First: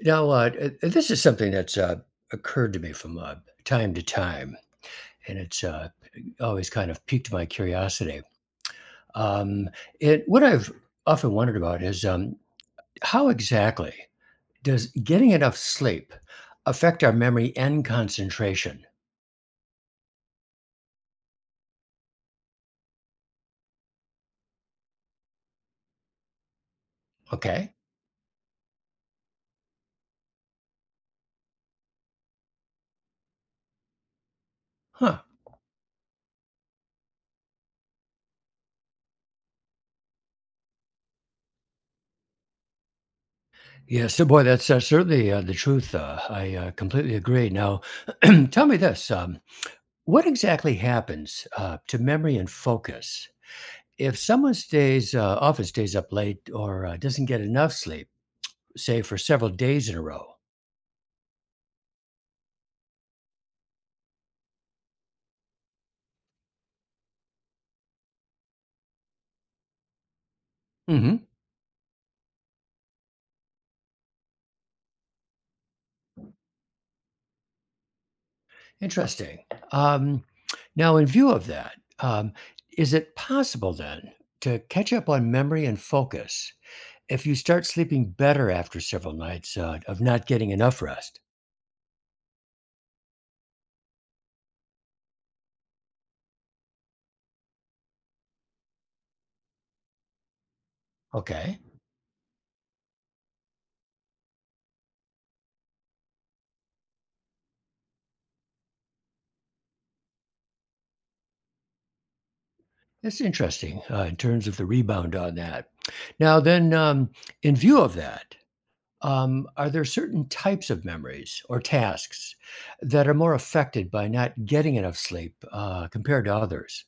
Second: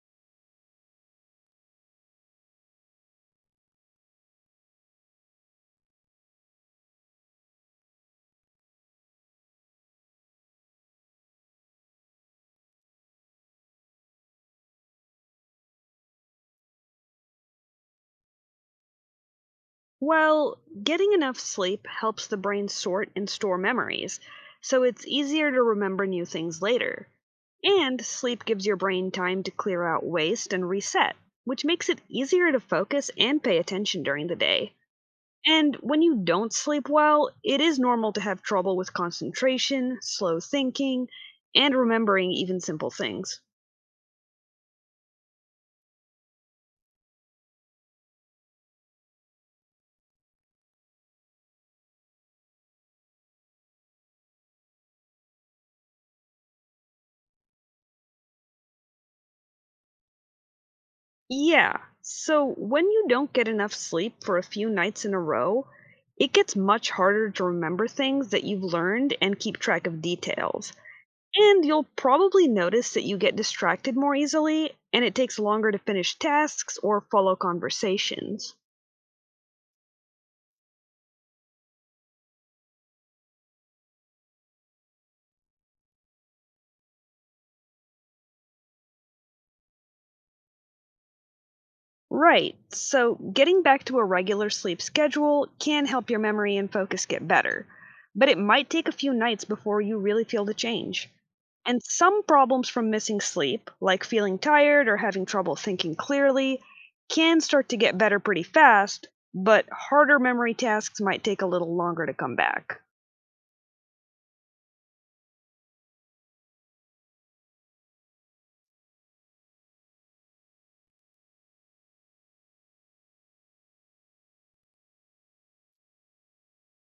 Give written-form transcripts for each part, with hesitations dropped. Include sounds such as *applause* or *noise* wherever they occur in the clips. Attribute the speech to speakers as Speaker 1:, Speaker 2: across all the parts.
Speaker 1: Now, this is something that's occurred to me from time to time, and it's always kind of piqued my curiosity. Um, what I've often wondered about is how exactly does getting enough sleep affect our memory and concentration?
Speaker 2: Well, getting enough sleep helps the brain sort and store memories, so it's easier to remember new things later.
Speaker 1: Okay.
Speaker 2: And sleep gives your brain time to clear out waste and reset, which makes it easier to focus and pay attention during the day.
Speaker 1: Huh.
Speaker 2: And when you don't sleep well, it is normal to have trouble with concentration, slow thinking, and remembering even simple things.
Speaker 1: Yes, so boy, that's certainly the truth. I completely agree. Now, *clears throat* tell me this: what exactly happens to memory and focus if someone often stays up late or doesn't get enough sleep, say for several days in a row.
Speaker 2: Yeah. So when you don't get enough sleep for a few nights in a row, it gets much harder to remember things that you've learned and keep track of details.
Speaker 1: Hmm.
Speaker 2: And you'll probably notice that you get distracted more easily, and it takes longer to finish tasks or follow conversations.
Speaker 1: Interesting. Um, Now, in view of that, um, is it possible then to catch up on memory and focus if you start sleeping better after several nights of not getting enough rest?
Speaker 2: Right. So, getting back to a regular sleep schedule can help your memory and focus get better, but it might take a few nights before you really feel the change.
Speaker 1: Okay,
Speaker 2: And some problems from missing sleep, like feeling tired or having trouble thinking clearly, can start to get better pretty fast, but harder memory tasks might take a little longer to come back.
Speaker 1: that's interesting in terms of the rebound on that. Now, then, in view of that, are there certain types of memories or tasks that are more affected by not getting enough sleep compared to others?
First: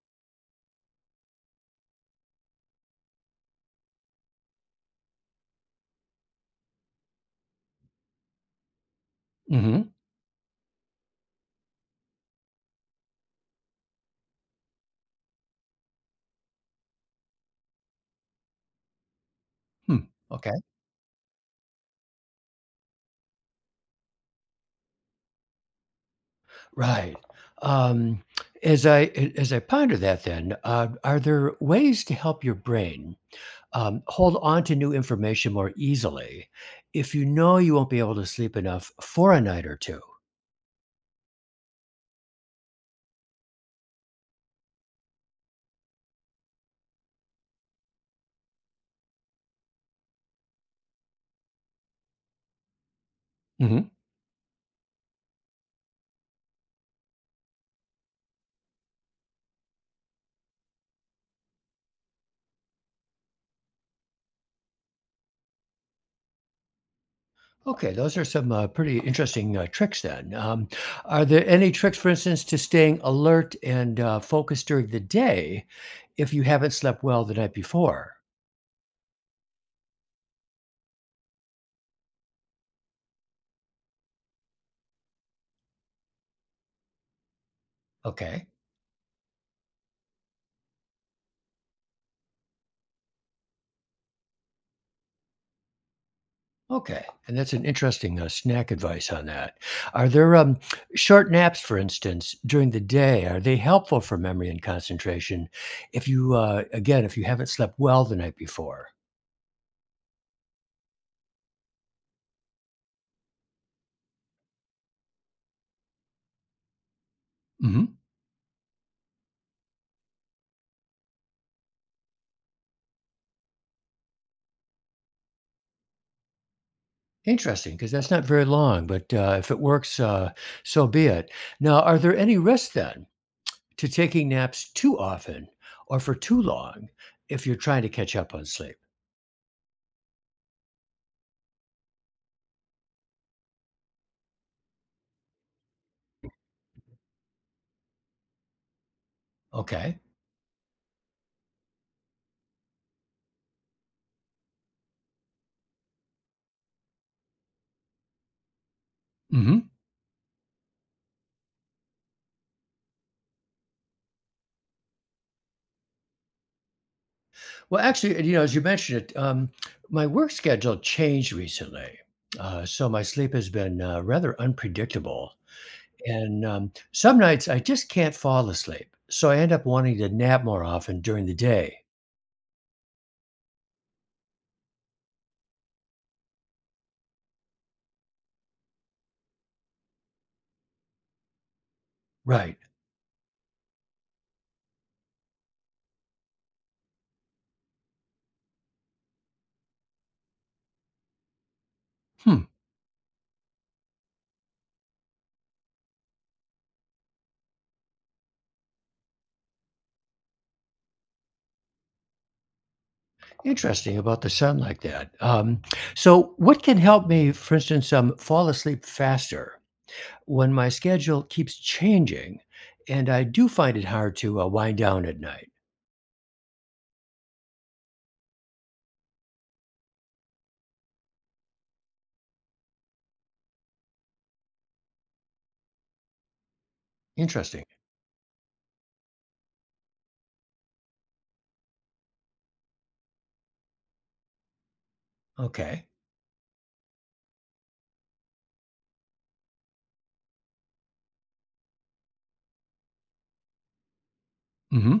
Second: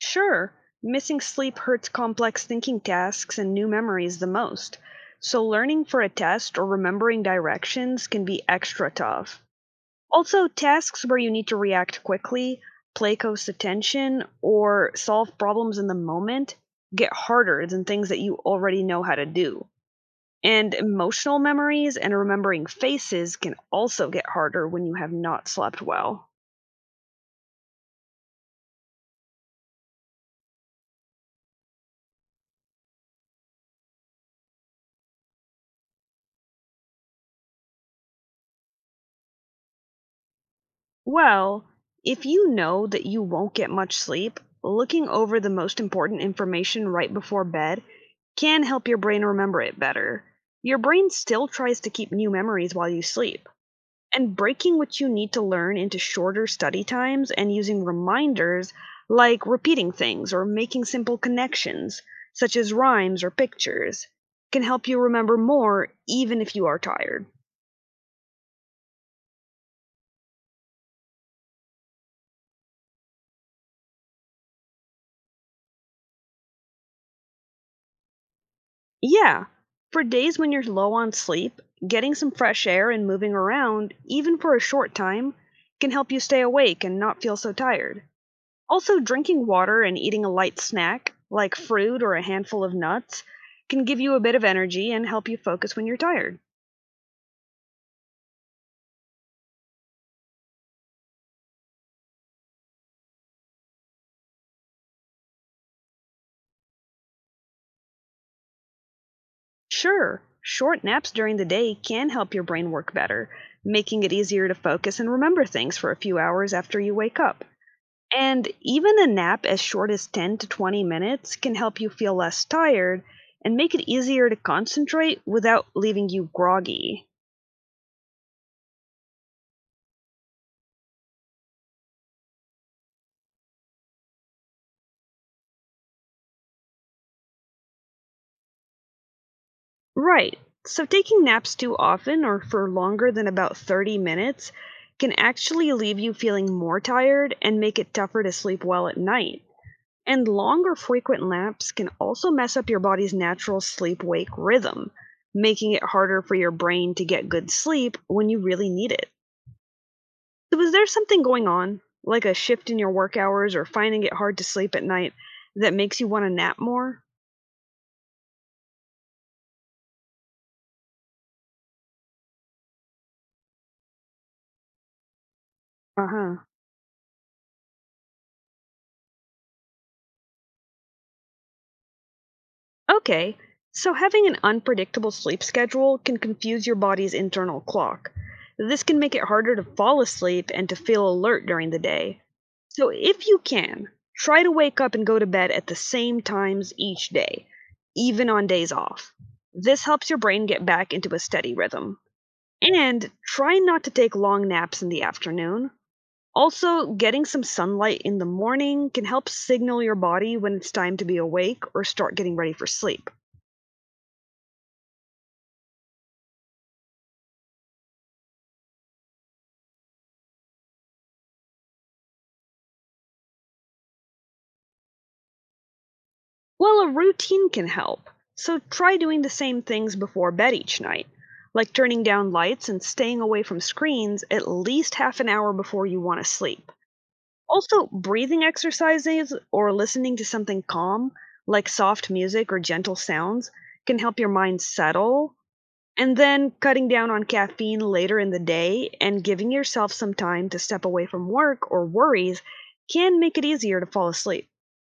Speaker 2: Sure, missing sleep hurts complex thinking tasks and new memories the most, so learning for a test or remembering directions can be extra tough.
Speaker 1: Hmm.
Speaker 2: Also, tasks where you need to react quickly, play close attention, or solve problems in the moment get harder than things that you already know how to do.
Speaker 1: Hmm. Okay.
Speaker 2: And emotional memories and remembering faces can also get harder when you have not slept well.
Speaker 1: Right. Um, as I as I ponder that, then, are there ways to help your brain hold on to new information more easily if you know you won't be able to sleep enough for a night or 2?
Speaker 2: Well, if you know that you won't get much sleep, looking over the most important information right before bed can help your brain remember it better. Your brain still tries to keep new memories while you sleep, and breaking what you need to learn into shorter study times and using reminders like repeating things or making simple connections, such as rhymes or pictures, can help you remember more even if you are tired.
Speaker 1: Okay, those are some pretty interesting tricks then. Are there any tricks, for instance, to staying alert and focused during the day if you haven't slept well the night before?
Speaker 2: Yeah. For days when you're low on sleep, getting some fresh air and moving around, even for a short time, can help you stay awake and not feel so tired.
Speaker 1: Okay,
Speaker 2: Also, drinking water and eating a light snack, like fruit or a handful of nuts, can give you a bit of energy and help you focus when you're tired.
Speaker 1: okay. And that's an interesting snack advice on that. Are there short naps, for instance, during the day? Are they helpful for memory and concentration if you, again, if you haven't slept well the night before?
Speaker 2: Sure, short naps during the day can help your brain work better, making it easier to focus and remember things for a few hours after you wake up.
Speaker 1: Mm-hmm.
Speaker 2: And even a nap as short as 10 to 20 minutes can help you feel less tired and make it easier to concentrate without leaving you groggy.
Speaker 1: Interesting, because that's not very long, but, if it works, so be it. Now, are there any risks then to taking naps too often or for too long if you're trying to catch up on sleep?
Speaker 2: Right. So taking naps too often or for longer than about 30 minutes can actually leave you feeling more tired and make it tougher to sleep well at night.
Speaker 1: Okay.
Speaker 2: And long or frequent naps can also mess up your body's natural sleep wake rhythm, making it harder for your brain to get good sleep when you really need it.
Speaker 1: Mhm.
Speaker 2: So was there something going on, like a shift in your work hours or finding it hard to sleep at night that makes you want to nap more?
Speaker 1: Well, actually, as you mentioned it, my work schedule changed recently, so my sleep has been, rather unpredictable,
Speaker 2: Uh-huh.
Speaker 1: and, some nights I just can't fall asleep, so I end up wanting to nap more often during the day.
Speaker 2: Okay. So having an unpredictable sleep schedule can confuse your body's internal clock. This can make it harder to fall asleep and to feel alert during the day.
Speaker 1: Right.
Speaker 2: So if you can, try to wake up and go to bed at the same times each day, even on days off. This helps your brain get back into a steady rhythm.
Speaker 1: Hmm.
Speaker 2: And try not to take long naps in the afternoon. Also, getting some sunlight in the morning can help signal your body when it's time to be awake or start getting ready for sleep.
Speaker 1: Interesting about the sun like that. So, what can help me, for instance, fall asleep faster when my schedule keeps changing and I do find it hard to wind down at night?
Speaker 2: Well, a routine can help, so try doing the same things before bed each night, like turning down lights and staying away from screens at least half an hour before you want to sleep.
Speaker 1: Interesting.
Speaker 2: Also, breathing exercises or listening to something calm, like soft music or gentle sounds, can help your mind settle.
Speaker 1: Okay.
Speaker 2: And then cutting down on caffeine later in the day and giving yourself some time to step away from work or worries can make it easier to fall asleep.
Speaker 1: Hmm.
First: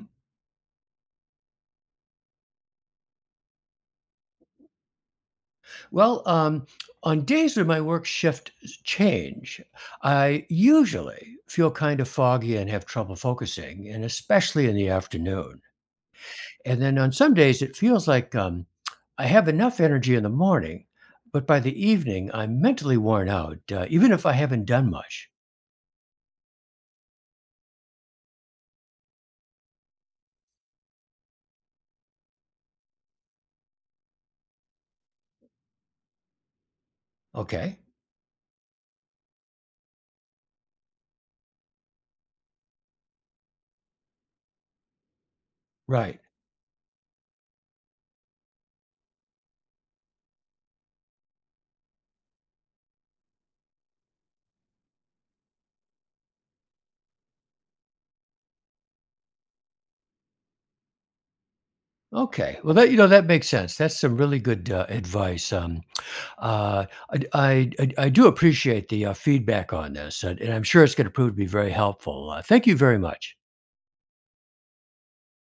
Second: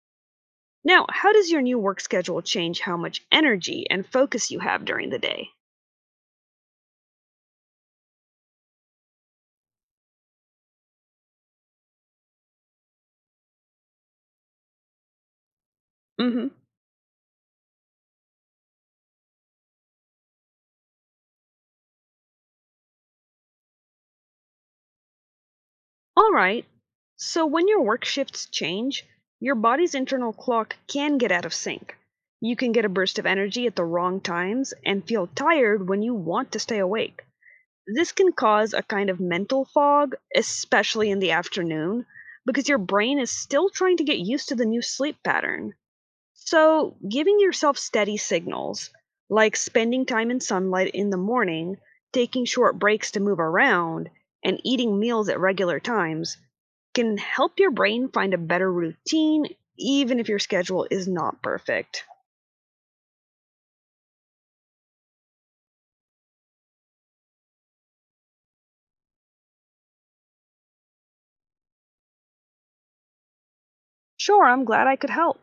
Speaker 2: Now, how does your new work schedule change how much energy and focus you have during the day?
Speaker 1: Well, on days when my work shift change, I usually feel kind of foggy and have trouble focusing, and especially in the afternoon.
Speaker 2: Mhm.
Speaker 1: And then on some days, it feels like I have enough energy in the morning, but by the evening, I'm mentally worn out, even if I haven't done much.
Speaker 2: All right. So when your work shifts change, your body's internal clock can get out of sync. You can get a burst of energy at the wrong times and feel tired when you want to stay awake.
Speaker 1: Okay.
Speaker 2: This can cause a kind of mental fog, especially in the afternoon, because your brain is still trying to get used to the new sleep pattern.
Speaker 1: Right.
Speaker 2: So, giving yourself steady signals, like spending time in sunlight in the morning, taking short breaks to move around, and eating meals at regular times, can help your brain find a better routine, even if your schedule is not perfect.
Speaker 1: Okay. Well, that you know that makes sense. That's some really good advice. I do appreciate the feedback on this, and I'm sure it's going to prove to be very helpful. Thank you very much.
Speaker 2: Sure, I'm glad I could help.